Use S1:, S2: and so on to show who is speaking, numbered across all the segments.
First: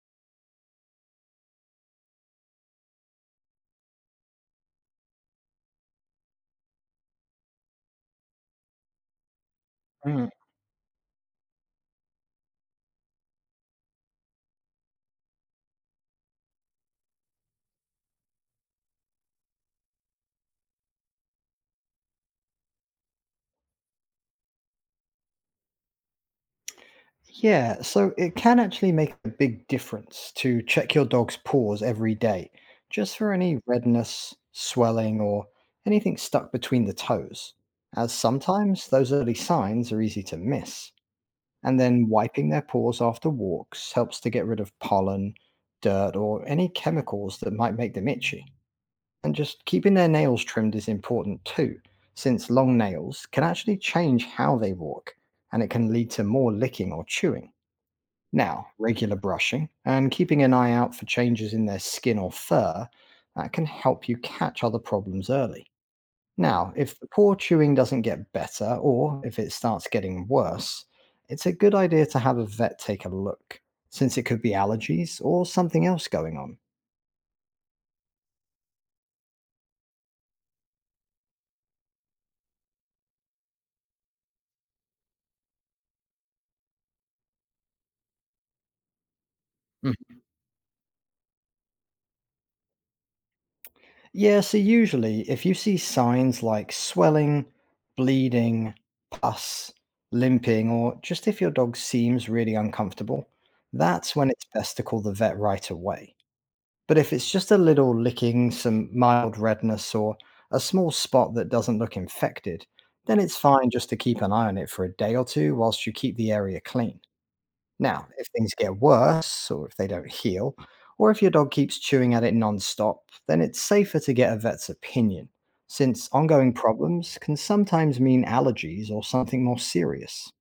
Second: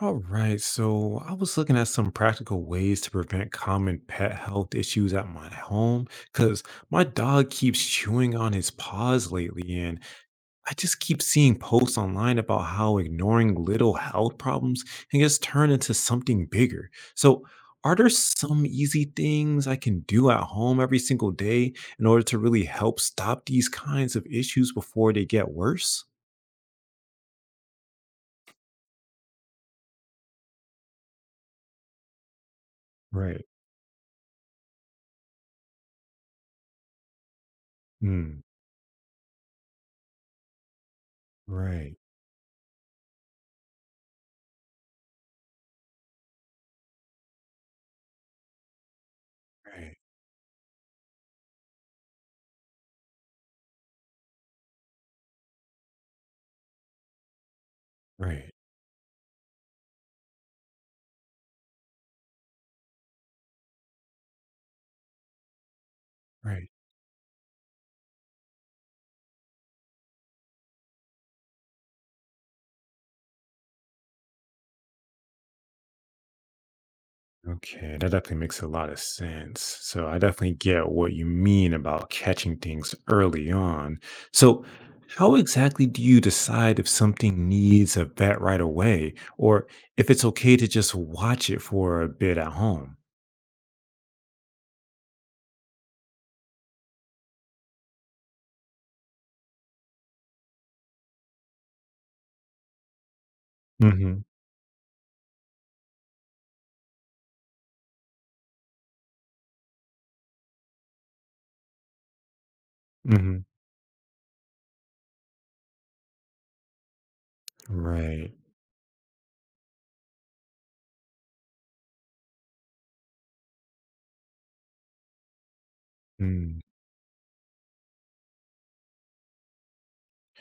S1: All right, so I was looking at some practical ways to prevent common pet health issues at my home because my dog keeps chewing on his paws lately, and
S2: Mm.
S1: I just keep seeing posts online about how ignoring little health problems can just turn into something bigger. So, are there some easy things I can do at home every single day in order to really help stop these kinds of issues before they get worse?
S2: Yeah, so it can actually make a big difference to check your dog's paws every day, just for
S1: Right.
S2: any redness, swelling, or anything stuck between the toes, as
S1: Mm.
S2: sometimes those early signs are easy to miss. And
S1: Right.
S2: then wiping their paws after walks helps to get rid of pollen, dirt, or any chemicals that might make them itchy. And just keeping
S1: Right.
S2: their nails trimmed is important too, since long nails can actually change how they walk, and it can lead to more licking or chewing.
S1: Right.
S2: Now, regular brushing and keeping an eye out for changes in their skin or fur, that can help you catch other problems early.
S1: Right.
S2: Now, if the paw chewing doesn't get better or if it starts getting worse, it's a good idea to have a vet take a look, since it could be allergies or something else going on.
S1: Okay, that definitely makes a lot of sense. So I definitely get what you mean about catching things early on. So, how exactly do you decide if something needs a vet right away or if it's okay to just watch it for a bit at home?
S2: Yeah, so usually if you see signs like swelling, bleeding, pus, limping, or just if your dog seems really uncomfortable, that's
S1: Mhm.
S2: when it's best to call the vet right away. But if it's just a little licking, some mild redness, or a small spot that doesn't look infected, then it's
S1: Mhm.
S2: fine just to keep an eye on it for a day or two whilst you keep the area clean. Now, if
S1: Right.
S2: things get worse, or if they don't heal, or if your dog keeps chewing at it nonstop, then it's safer to get a vet's opinion, since ongoing
S1: Mm.
S2: problems can sometimes mean allergies or something more serious.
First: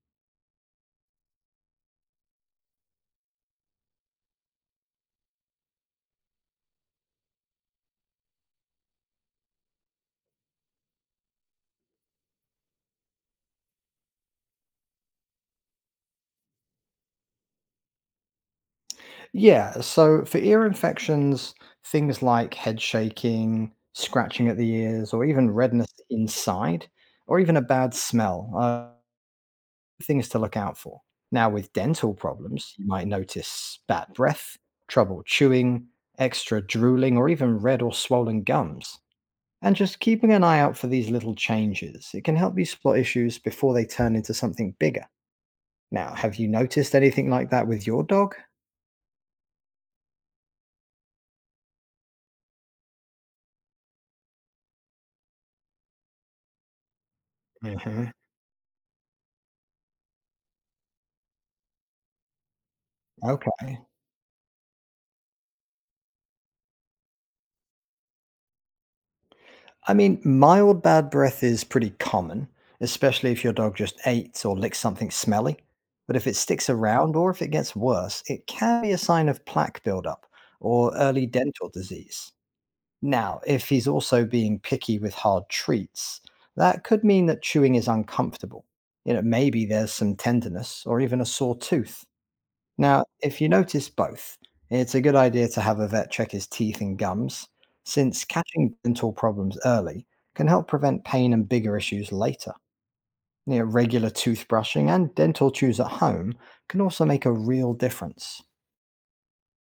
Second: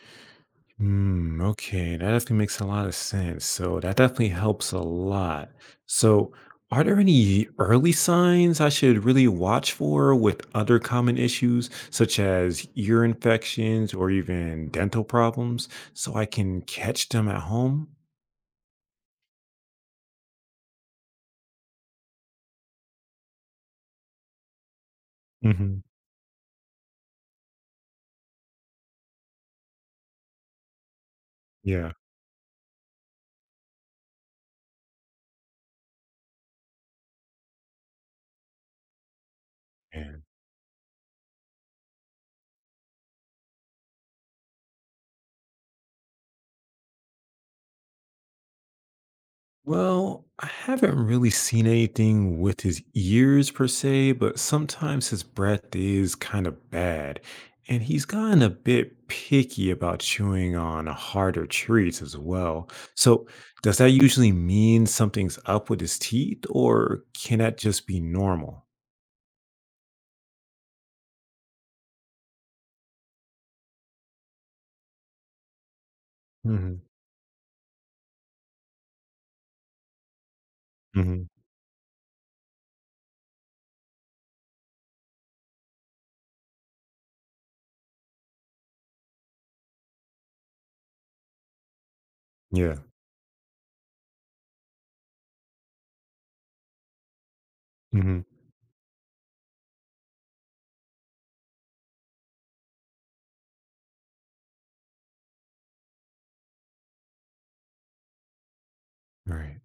S1: Mm, okay, that definitely makes a lot of sense. So that definitely helps a lot. So, are there any early signs I should really watch for with other common issues, such as ear infections or even dental problems, so I can catch them at home?
S2: Yeah, so for ear infections, things like head shaking, scratching at the ears, or even
S1: Hmm.
S2: redness inside, or even a bad smell, things to look out for. Now, with
S1: Yeah.
S2: dental problems, you might notice bad breath, trouble chewing, extra drooling, or even red or swollen gums. And just
S1: Yeah.
S2: keeping an eye out for these little changes, it can help you spot issues before they turn into something bigger. Now, have you noticed anything like that with your dog?
S1: Well, I haven't really seen anything with his ears per se, but sometimes his breath is kind of bad, and he's
S2: Hmm.
S1: gotten a bit picky about chewing on harder treats as well. So, does
S2: Okay.
S1: that usually mean something's up with his teeth, or can that just be normal?
S2: I mean, mild bad breath is pretty common, especially if your dog just ate or licked something smelly. But if it sticks
S1: Hmm.
S2: around or if it gets worse, it can be a sign of plaque buildup or
S1: Hmm.
S2: early dental disease. Now, if he's also being picky with hard treats, that could mean that chewing is uncomfortable. You know, maybe there's some tenderness or even a sore tooth.
S1: Yeah.
S2: Now, if you notice both, it's a good idea to have a vet check his teeth and gums,
S1: Hmm.
S2: since catching dental problems early can help prevent pain and bigger issues later. You know, regular toothbrushing and dental chews at home can also make a real difference.
S1: Right.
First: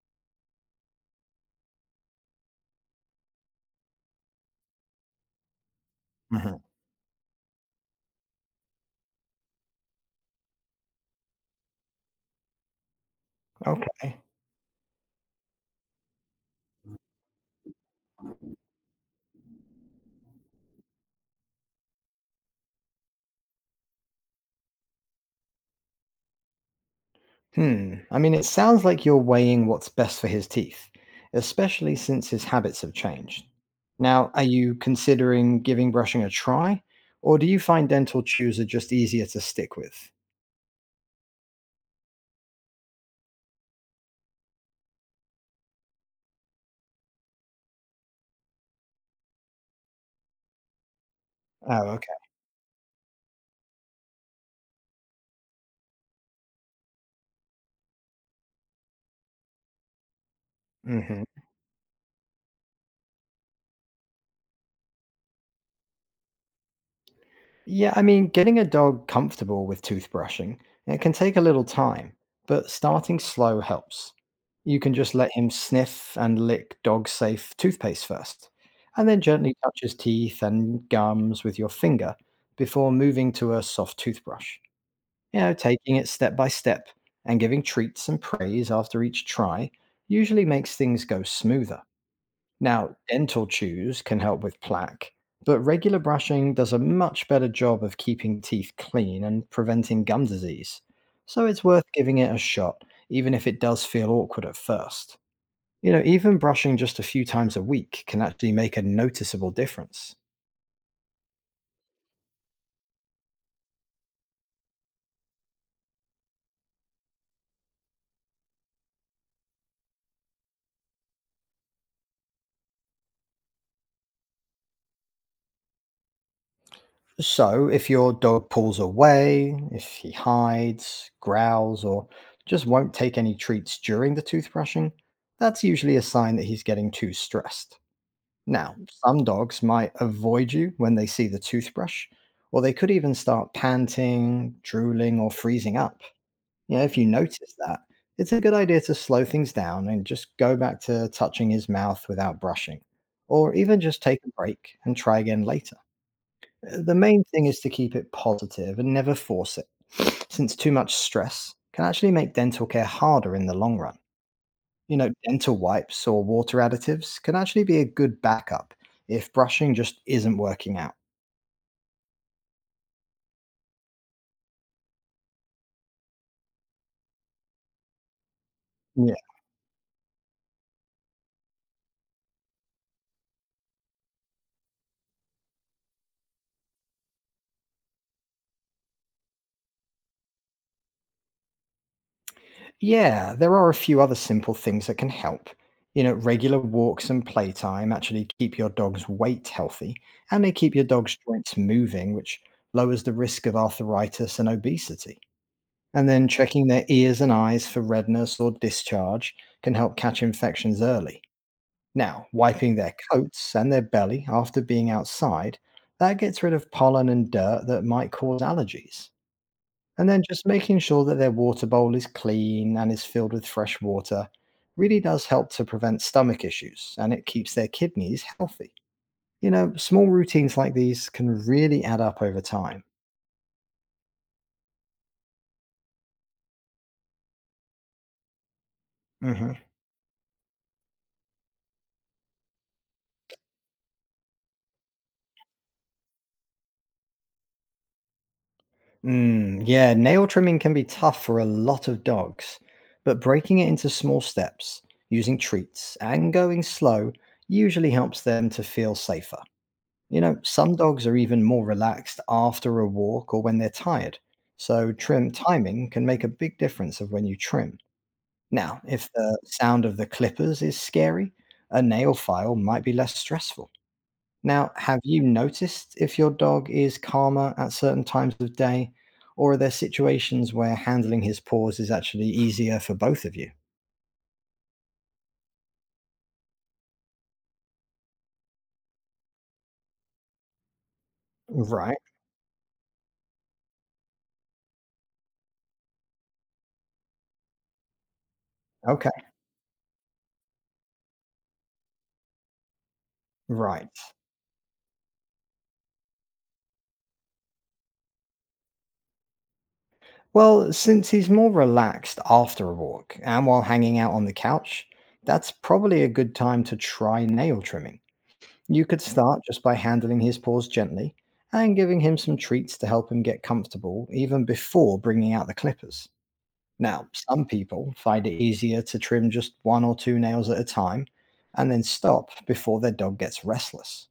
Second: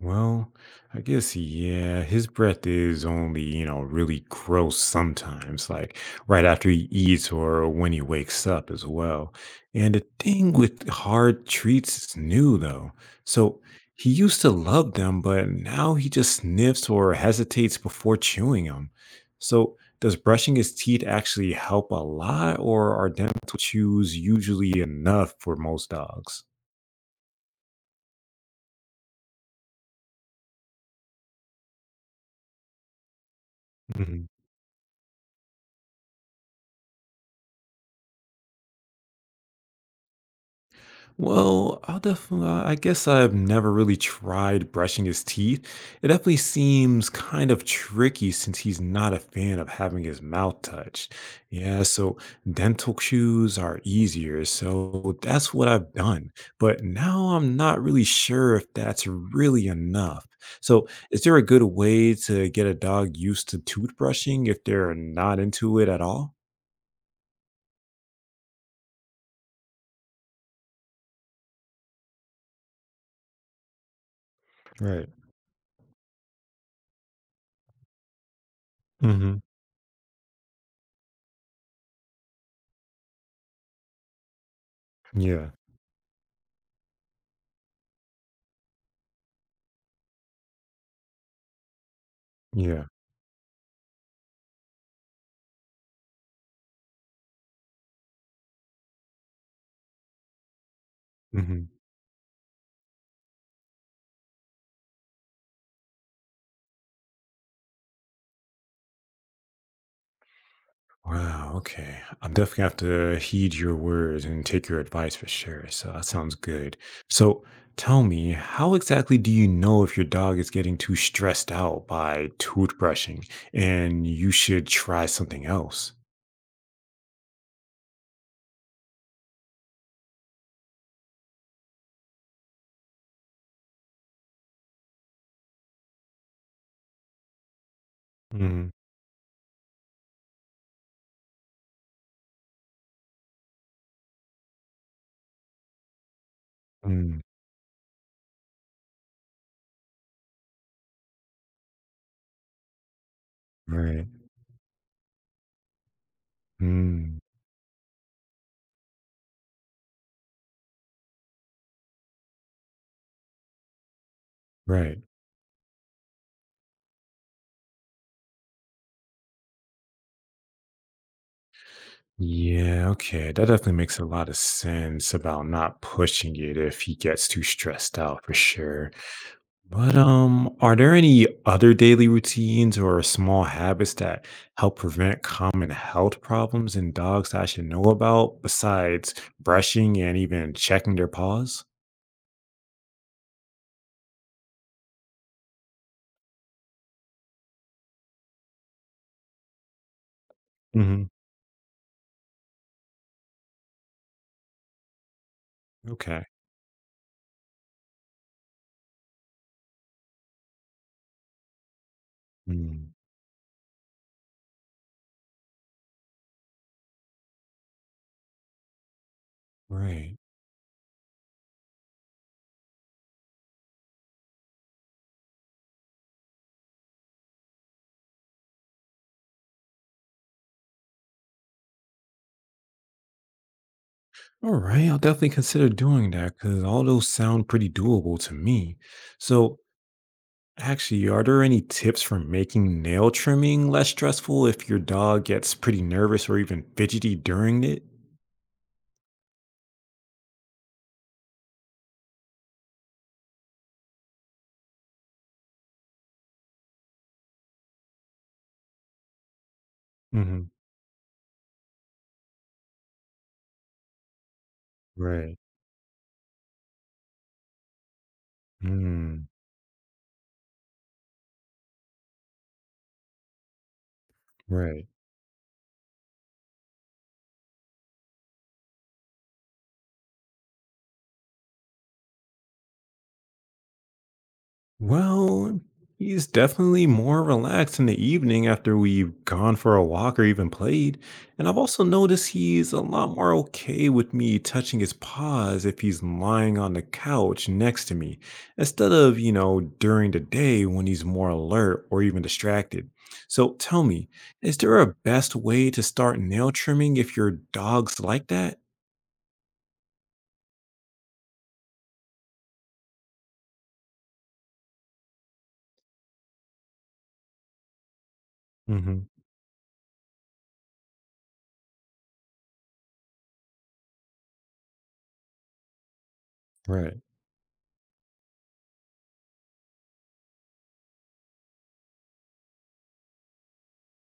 S1: Well, I guess, yeah, his breath is only, really gross sometimes, like right
S2: Mhm.
S1: after he eats or when he wakes up as well. And the thing with hard treats is new, though. So he
S2: Okay.
S1: used to love them, but now he just sniffs or hesitates before chewing them. So does brushing his teeth actually help a lot, or are dental chews usually enough for most dogs?
S2: Hmm. I mean, it sounds like you're weighing what's best for his teeth, especially since his habits have changed. Now, are you considering giving brushing a try, or do you find dental chews are just easier to stick with?
S1: Well, I'll definitely, I guess I've never really tried brushing his teeth. It definitely seems kind of tricky since he's not a fan of having his mouth touched. Yeah,
S2: Oh.
S1: so dental chews are easier. So that's what I've done. But now I'm not really sure if that's really enough. So, is
S2: Hmm.
S1: there a good way to get a dog used to toothbrushing if they're not into it at all?
S2: Yeah, I mean, getting a dog comfortable with toothbrushing, it can take a little time, but starting slow helps. You can
S1: Right.
S2: just let him sniff and lick dog safe toothpaste first, and then
S1: Mm-hmm.
S2: gently touch his teeth and gums with your finger before moving to a soft toothbrush. You
S1: Yeah.
S2: know, taking it step by step and giving treats and praise after each try usually makes things go smoother.
S1: Yeah.
S2: Now, dental chews can help with plaque, but regular brushing does a much better job of keeping teeth clean and preventing gum disease. So
S1: Mm-hmm.
S2: it's worth giving it a shot, even if it does feel awkward at first. You know, even brushing just a few times a week can actually make a noticeable difference.
S1: Wow, okay. I'm definitely have to heed your words and take your advice for sure. So that sounds good. So tell me, how exactly do you know if your dog is getting too stressed out by toothbrushing and you should try something else?
S2: So, if your dog pulls away, if he hides, growls, or just won't take any treats during the toothbrushing, that's usually a sign that he's getting too stressed.
S1: Mm,
S2: Now, some dogs might avoid you when they see the toothbrush, or they could even start panting, drooling, or freezing up. You know, if you
S1: mm,
S2: notice that, it's a good idea to slow things down and just go back to touching his mouth without brushing, or even just
S1: right.
S2: take a break and try again later. The
S1: Mm,
S2: main thing is to keep it positive and never force it, since too much stress can actually make dental care harder in the long run. You
S1: right.
S2: know, dental wipes or water additives can actually be a good backup if brushing just isn't working out.
S1: Yeah, okay. That definitely makes a lot of sense about not pushing it if he gets too stressed out for sure.
S2: Yeah.
S1: But are there any other daily routines or small habits that help prevent common health problems in dogs that I should know about besides brushing and even checking their paws?
S2: Yeah, there are a few other simple things that can help. You know, regular walks and playtime actually keep your dog's weight healthy and they keep your
S1: Hmm.
S2: dog's joints moving, which lowers the risk of arthritis and obesity. And
S1: Okay.
S2: then checking their ears and eyes for redness or discharge can help catch infections early. Now, wiping
S1: Mm,
S2: their coats and their belly after being outside, that gets rid of pollen and dirt that might cause allergies. And
S1: right.
S2: then just making sure that their water bowl is clean and is filled with fresh water really does help to prevent stomach issues and it keeps their kidneys healthy. You know, small routines like these can really add up over time.
S1: All right. I'll definitely consider doing that because all those sound pretty doable to me.
S2: Mhm.
S1: So, actually, are there any tips for making nail trimming less stressful if your dog gets pretty nervous or even fidgety during it?
S2: Mm, yeah, nail trimming can be tough for a lot of dogs, but breaking it into small steps, using treats, and going slow usually helps them to feel safer. You know,
S1: Hmm.
S2: some dogs are even more relaxed after a walk or when they're tired, so trim
S1: Right.
S2: timing can make a big difference of when you trim. Now, if the sound of the clippers is scary, a nail file might be less stressful. Now,
S1: Right.
S2: have you noticed if your dog is calmer at certain times of day, or are there situations where handling his paws is actually easier for both of you?
S1: Well, he's definitely more relaxed in the evening after we've gone for a walk or even played. And I've also
S2: Right.
S1: noticed he's a lot more okay with me touching his paws if he's lying on the couch next to me, instead
S2: Okay.
S1: of, during the day when he's more alert or even distracted. So tell
S2: Right.
S1: me, is there a best way to start nail trimming if your dog's like that?
S2: Well, since he's more relaxed after a walk and while hanging out on the couch, that's probably a good time to try nail trimming. You could
S1: Hmm.
S2: start just by handling his paws gently and giving him some treats to help him get comfortable even before bringing out the clippers.
S1: Right.
S2: Now, some people find it easier to trim just one or two nails at a time and then stop before their dog gets restless.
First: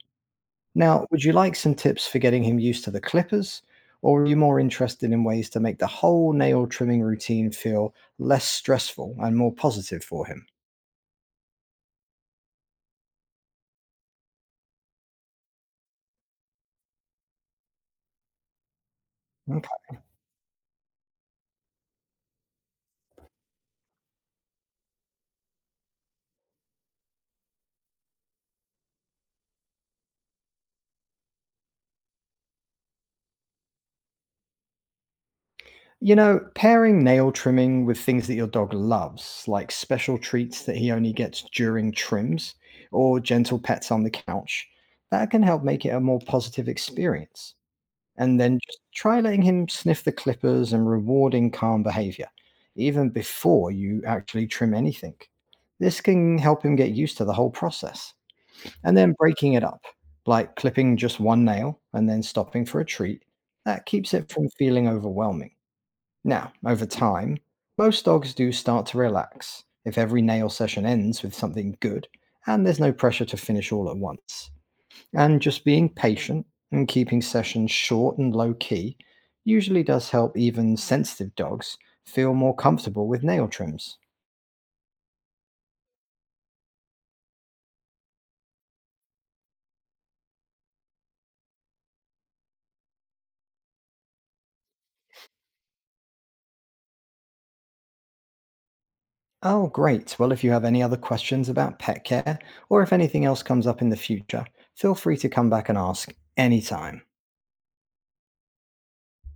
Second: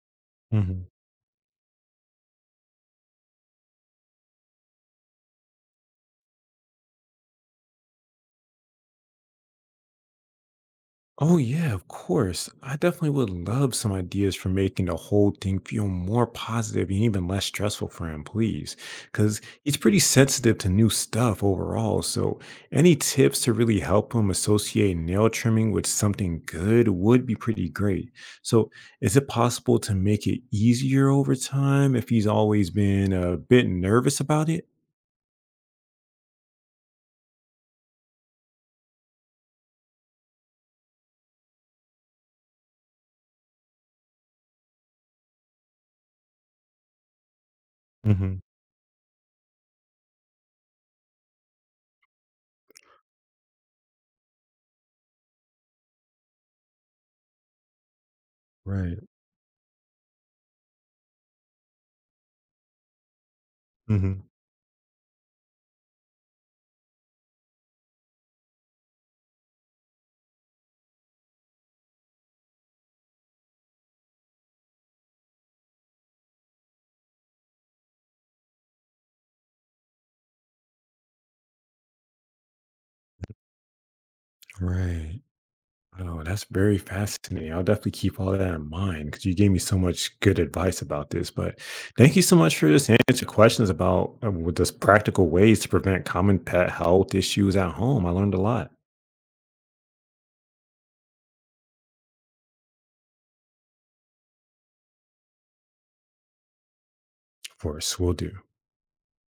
S2: Now, would you like some tips for getting him used to the clippers, or are you more interested in ways to make the whole nail trimming routine feel less stressful and more positive for him?
S1: Oh, yeah, of course. I definitely would love some ideas for making the whole thing feel more positive and even less stressful for him, please. Because
S2: Okay.
S1: he's pretty sensitive to new stuff overall. So, any tips to really help him associate nail trimming with something good would be pretty great. So, is it possible to make it easier over time if he's always been a bit nervous about it?
S2: You know, pairing nail trimming with things that your dog loves, like special treats that he only gets during trims or gentle pets on the couch, that can help make it a more positive experience.
S1: Hmm.
S2: And then just try letting him sniff the clippers and rewarding calm behavior, even before you actually trim anything. This can help him get used to the whole process. And
S1: Right.
S2: then breaking it up, like clipping just one nail and then stopping for a treat, that keeps
S1: Hmm.
S2: it from feeling overwhelming. Now, over time, most dogs do start to relax if every nail session ends with something good and there's no pressure to finish all at once. And just being patient and keeping sessions short and low key usually does help even sensitive dogs feel more comfortable with nail trims.
S1: Right. Oh, that's very fascinating. I'll definitely keep all that in mind because you gave me so much good advice about this. But thank you so much for this answer questions about with this practical ways to prevent common pet health issues at home. I learned a lot.
S2: Oh, great. Well, if you have any other questions about pet care or if anything else comes up in the future, feel free to come back and ask anytime.
S1: Of course, we'll do.